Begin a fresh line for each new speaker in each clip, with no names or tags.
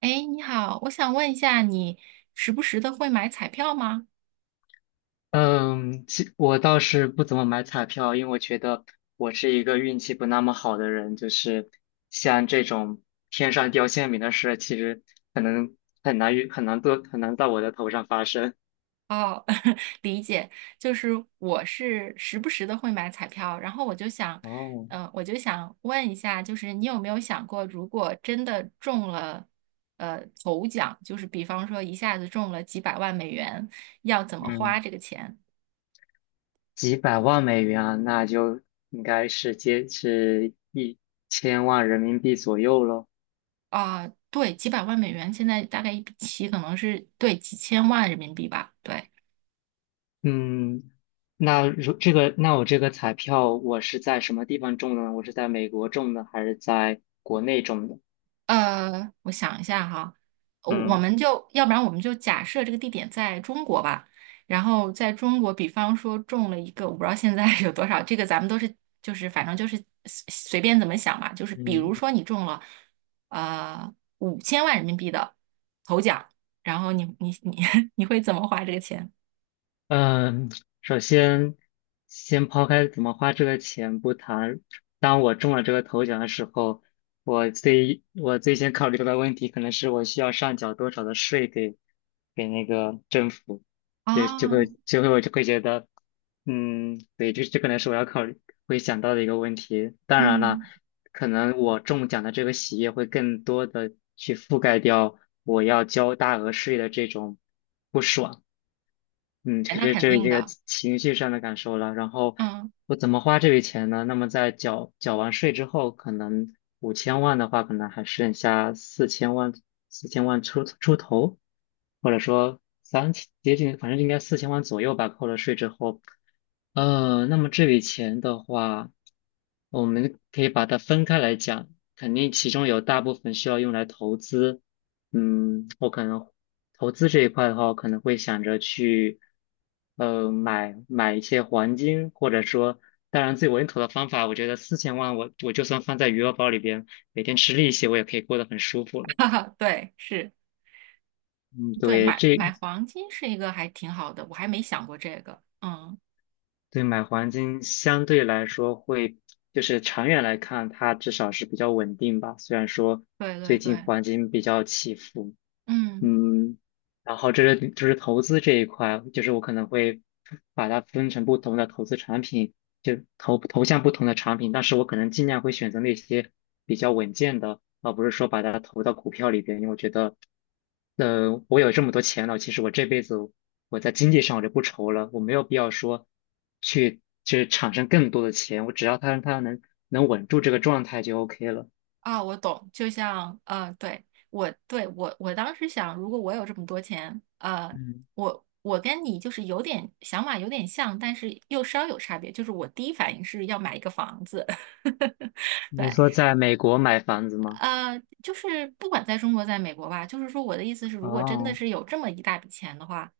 哎，你好，我想问一下，你时不时的会买彩票吗？
嗯，我倒是不怎么买彩票，因为我觉得我是一个运气不那么好的人，就是像这种天上掉馅饼的事，其实可能很难遇，很难多，很难到我的头上发生。
哦，理解，就是我是时不时的会买彩票，然后我就想，
哦，
我就想问一下，就是你有没有想过，如果真的中了，头奖，就是比方说一下子中了几百万美元，要怎么花
嗯，
这个钱？
几百万美元啊，那就应该是一千万人民币左右咯。
啊，对，几百万美元，现在大概一笔棋可能是对几千万人民币吧，对。
嗯，那我这个彩票我是在什么地方中的呢？我是在美国中的，还是在国内中的？
我想一下哈，我我
嗯。
们就要不然我们就假设这个地点在中国吧，然后在中国，比方说中了一个，我不知道现在 有多少，这个咱们都是就是反正就是随便怎么想吧，就是比如
嗯
说你中了呃五千万人民币的头奖，然后你你你 你会怎么花这个钱？
嗯，首先先抛开怎么花这个钱不谈，当我中了这个头奖的时候，我最先考虑到的问题可能是我需要上缴多少的税给那个政府，就就会
啊，
就会我就会觉得，嗯，对，这可能是我要考虑会想到的一个问题。当然了，
嗯，
可能我中奖的这个喜悦会更多的去覆盖掉我要交大额税的这种不爽。嗯，
哎
可
那
是
肯定
这个
的，
情绪上的感受了。然后
嗯，
我怎么花这笔钱呢？那么在缴完税之后，可能五千万的话，可能还剩下四千万，四千万出头，或者说3000，接近，反正应该四千万左右吧。扣了税之后，那么这笔钱的话，我们可以把它分开来讲，肯定其中有大部分需要用来投资。嗯，我可能投资这一块的话，我可能会想着去，买一些黄金，或者说，当然最稳妥的方法，我觉得四千万我就算放在余额宝里边，每天吃利息，我也可以过得很舒服了。
哈哈，对，是，
嗯，
对，
对，
买买黄金是一个还挺好的，我还没想过这个，嗯。
对，买黄金相对来说会，就是长远来看，它至少是比较稳定吧。虽然说
对对
最近
对，
黄金比较起伏，
嗯，
嗯，然后这是就是投资这一块，就是我可能会把它分成不同的投资产品，投向不同的产品，但是我可能尽量会选择那些比较稳健的，而不是说把它投到股票里边，因为我觉得，我有这么多钱了，其实我这辈子我在经济上我就不愁了，我没有必要说去产生更多的钱，我只要它能稳住这个状态就 OK 了。
啊，我懂，就像，呃，对，我当时想，如果我有这么多钱，呃，
嗯，
我跟你就是有点想法有点像，但是又稍有差别，就是我第一反应是要买一个房子，对，
你是说在美国买房子吗？
就是不管在中国，在美国吧，就是说我的意思是，如果真的
哦，
是有这么一大笔钱的话，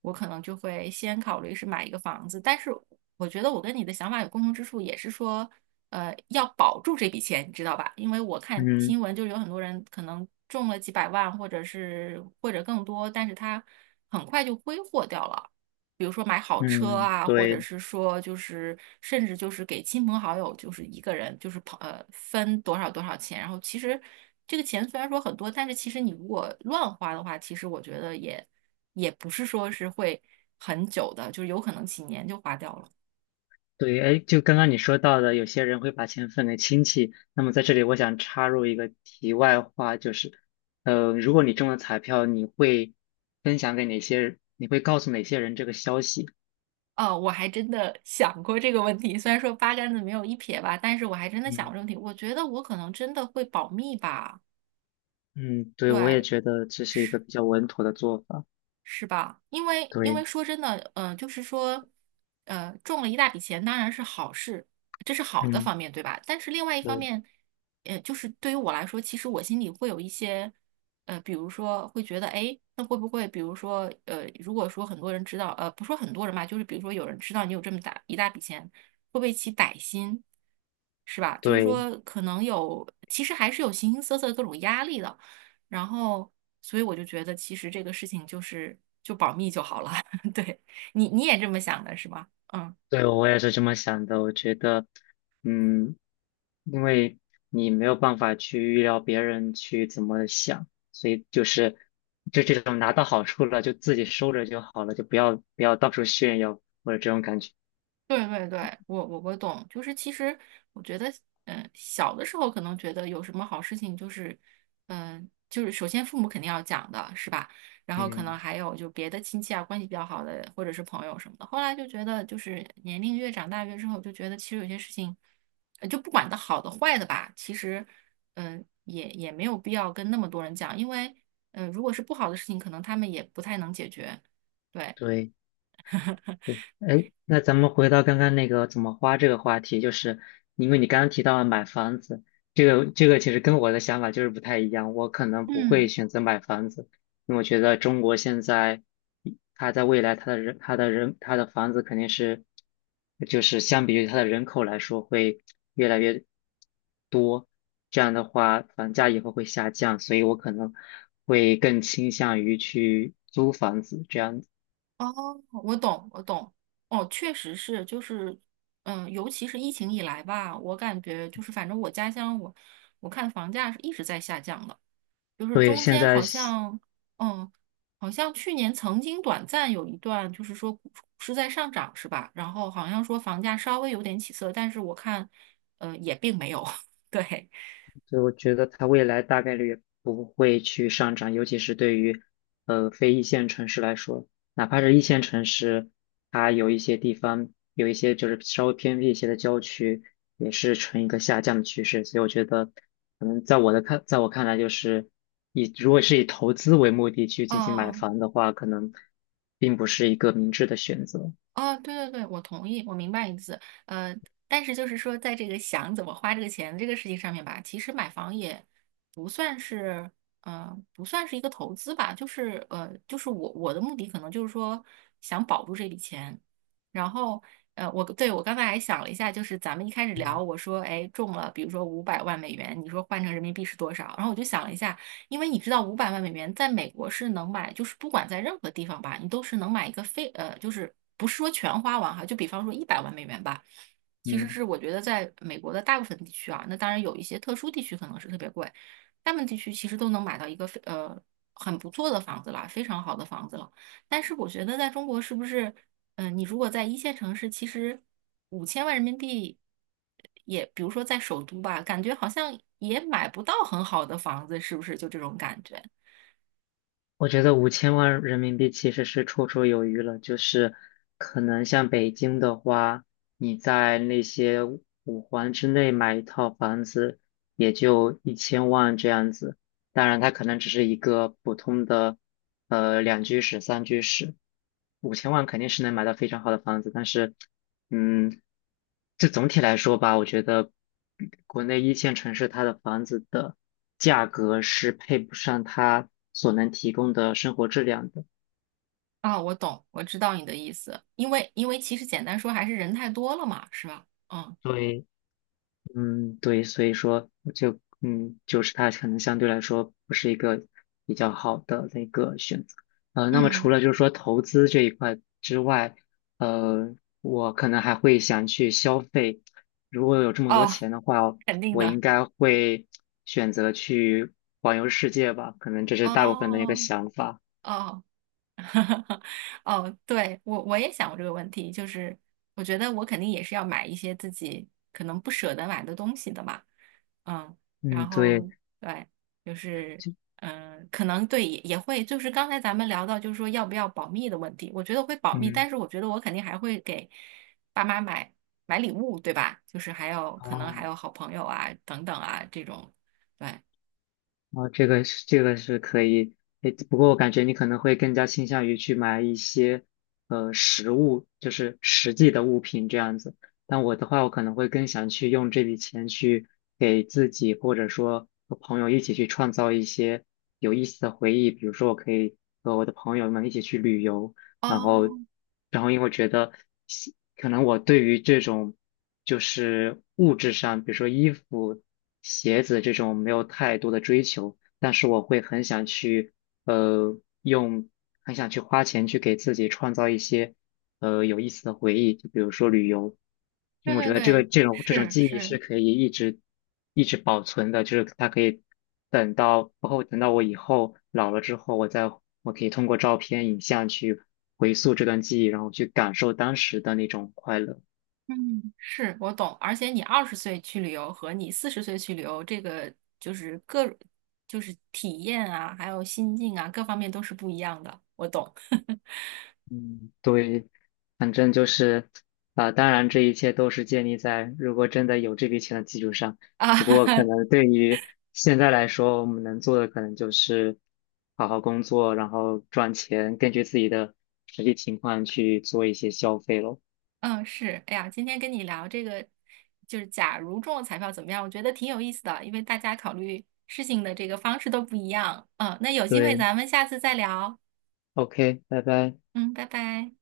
我可能就会先考虑是买一个房子。但是我觉得我跟你的想法有共同之处，也是说，要保住这笔钱，你知道吧？因为我看
嗯，
新闻，就是有很多人可能中了几百万，或者更多，但是他很快就挥霍掉了。比如说买好车
嗯，
啊，或者
对
是说就是甚至就是给亲朋好友，就是一个人就是分多少多少钱，然后其实这个钱虽然说很多，但是其实你如果乱花的话，其实我觉得也不是说是会很久的，就是有可能几年就花掉了。
对，哎，就刚刚你说到的，有些人会把钱分给亲戚。那么在这里，我想插入一个题外话，就是，如果你中了彩票，你会分享给哪些人？你会告诉哪些人这个消息？
哦，我还真的想过这个问题，虽然说八竿子没有一撇吧，但是我还真的想过
嗯
这个问题。我觉得我可能真的会保密吧，
嗯，对，我也
对，
觉得这是一个比较稳妥的做法。
是吧？因为因为
对，
说真的，呃，就是说，中了一大笔钱当然是好事，这是好的
嗯，
方面，对吧？但是另外一方
对
面，就是对于我来说，其实我心里会有一些，比如说会觉得，哎，那会不会，比如说，呃，如果说很多人知道，呃，不说很多人吧，就是比如说有人知道你有这么大一大笔钱，会不会起歹心，是吧？就是
对。
说，可能有，其实还是有形形色色的各种压力的。然后，所以我就觉得其实这个事情就是就保密就好了。对，你你也这么想的是吧？嗯。
对，我也是这么想的。我觉得，嗯，因为你没有办法去预料别人去怎么想，所以就是就这种拿到好处了，就自己收着就好了，就不要到处炫耀或者这种感觉。
对对对，我懂，就是其实我觉得，小的时候可能觉得有什么好事情，就是，就是首先父母肯定要讲的是吧？然后可能
嗯，
还有就别的亲戚啊，关系比较好的或者是朋友什么的。后来就觉得，就是年龄越长大越之后，就觉得其实有些事情，就不管它好的坏的吧，其实，也没有必要跟那么多人讲，因为，如果是不好的事情，可能他们也不太能解决。对，
对。哎，那咱们回到刚刚那个怎么花这个话题，就是因为你刚刚提到了买房子，这个其实跟我的想法就是不太一样，我可能不会
嗯。
选择买房子，因为我觉得中国现在，它在未来它的房子肯定是，就是相比于它的人口来说会越来越多，这样的话房价以后会下降，所以我可能会更倾向于去租房子这样子。
哦，我懂，我懂。哦，确实是，就是，嗯，尤其是疫情以来吧，我感觉就是，反正我家乡我，看房价是一直在下降的，就是
所以
中
现
间
在。
好像，嗯，好像去年曾经短暂有一段，就是说股是在上涨，是吧？然后好像说房价稍微有点起色，但是我看，也并没有。对，
所以我觉得它未来大概率不会去上涨，尤其是对于非一线城市来说，哪怕是一线城市，它有一些地方有一些就是稍微偏僻一些的郊区，也是呈一个下降的趋势。所以我觉得，可能在我看来，就是以如果是以投资为目的去进行买
哦。
房的话，可能并不是一个明智的选择。
哦，对对对，我同意，我明白你的意思。但是就是说，在这个想怎么花这个钱这个事情上面吧，其实买房也不算是，不算是一个投资吧，就是就是我的目的可能就是说想保住这笔钱，然后我刚才还想了一下，就是咱们一开始聊，
嗯
我说哎中了，比如说五百万美元，你说换成人民币是多少？然后我就想了一下。因为你知道五百万美元在美国是能买，就是不管在任何地方吧，你都是能买一个非呃，就是不是说全花完哈，就比方说100万美元吧，其实
嗯。
是我觉得在美国的大部分地区啊，那当然有一些特殊地区可能是特别贵，大部分地区其实都能买到一个非呃很不错的房子了，非常好的房子了。但是我觉得在中国是不是？嗯，呃你如果在一线城市，其实五千万人民币也，比如说在首都吧，感觉好像也买不到很好的房子，是不是？就这种感觉
我觉得五千万人民币其实是绰绰有余了，就是可能像北京的话，你在那些五环之内买一套房子，也就一千万这样子。当然它可能只是一个普通的2居室、3居室，五千万肯定是能买到非常好的房子，但是嗯，这总体来说吧，我觉得国内一线城市它的房子的价格是配不上它所能提供的生活质量的。
啊，我懂，我知道你的意思，因为其实简单说还是人太多了嘛，是吧？嗯
对，嗯，对，所以说嗯，就是它可能相对来说不是一个比较好的那个选择。那么除
嗯，
了就是说投资这一块之外，呃，我可能还会想去消费。如果有这么多
哦，
钱的话，
肯定
我
的，
应该会选择去环游世界吧，可能这是大部分的一个
哦
想法。
哦。哦，对，我也想过这个问题，就是我觉得我肯定也是要买一些自己可能不舍得买的东西的嘛，嗯，
嗯，
然
对，
后对，就是
就
可能对也会，就是刚才咱们聊到就是说要不要保密的问题，我觉得会保密，
嗯，
但是我觉得我肯定还会给爸妈买买礼物，对吧？就是还有可能
哦。
还有好朋友啊等等啊这种，对，
啊，这个是可以，诶，不过我感觉你可能会更加倾向于去买一些实物，就是实际的物品这样子。但我的话，我可能会更想去用这笔钱去给自己或者说和朋友一起去创造一些有意思的回忆，比如说我可以和我的朋友们一起去旅游，然后，
哦，
然后因为觉得可能我对于这种就是物质上，比如说衣服、鞋子这种没有太多的追求，但是我会很想去呃用很想去花钱去给自己创造一些有意思的回忆，就比如说旅游，因
对
为我
对
觉得
对，
这种
是
记忆
是。
是可以一直一直保存的，就是它可以包括等到我以后老了之后，我可以通过照片、影像去回溯这段记忆，然后去感受当时的那种快乐。
嗯，是我懂，而且你20岁去旅游和你40岁去旅游，这个就是各就是体验啊，还有心境啊，各方面都是不一样的。我懂
嗯对，反正就是，啊、当然这一切都是建立在如果真的有这笔钱的基础上。
啊，
不过可 能对于现在来说，我们能做的可能就是好好工作，然后赚钱，根据自己的实际情况去做一些消费咯。
嗯，是，哎呀，今天跟你聊这个，就是假如中了彩票怎么样？我觉得挺有意思的，因为大家考虑事情的这个方式都不一样。嗯，那有机会
对
咱们下次再聊。
，OK，拜拜。
嗯，拜拜。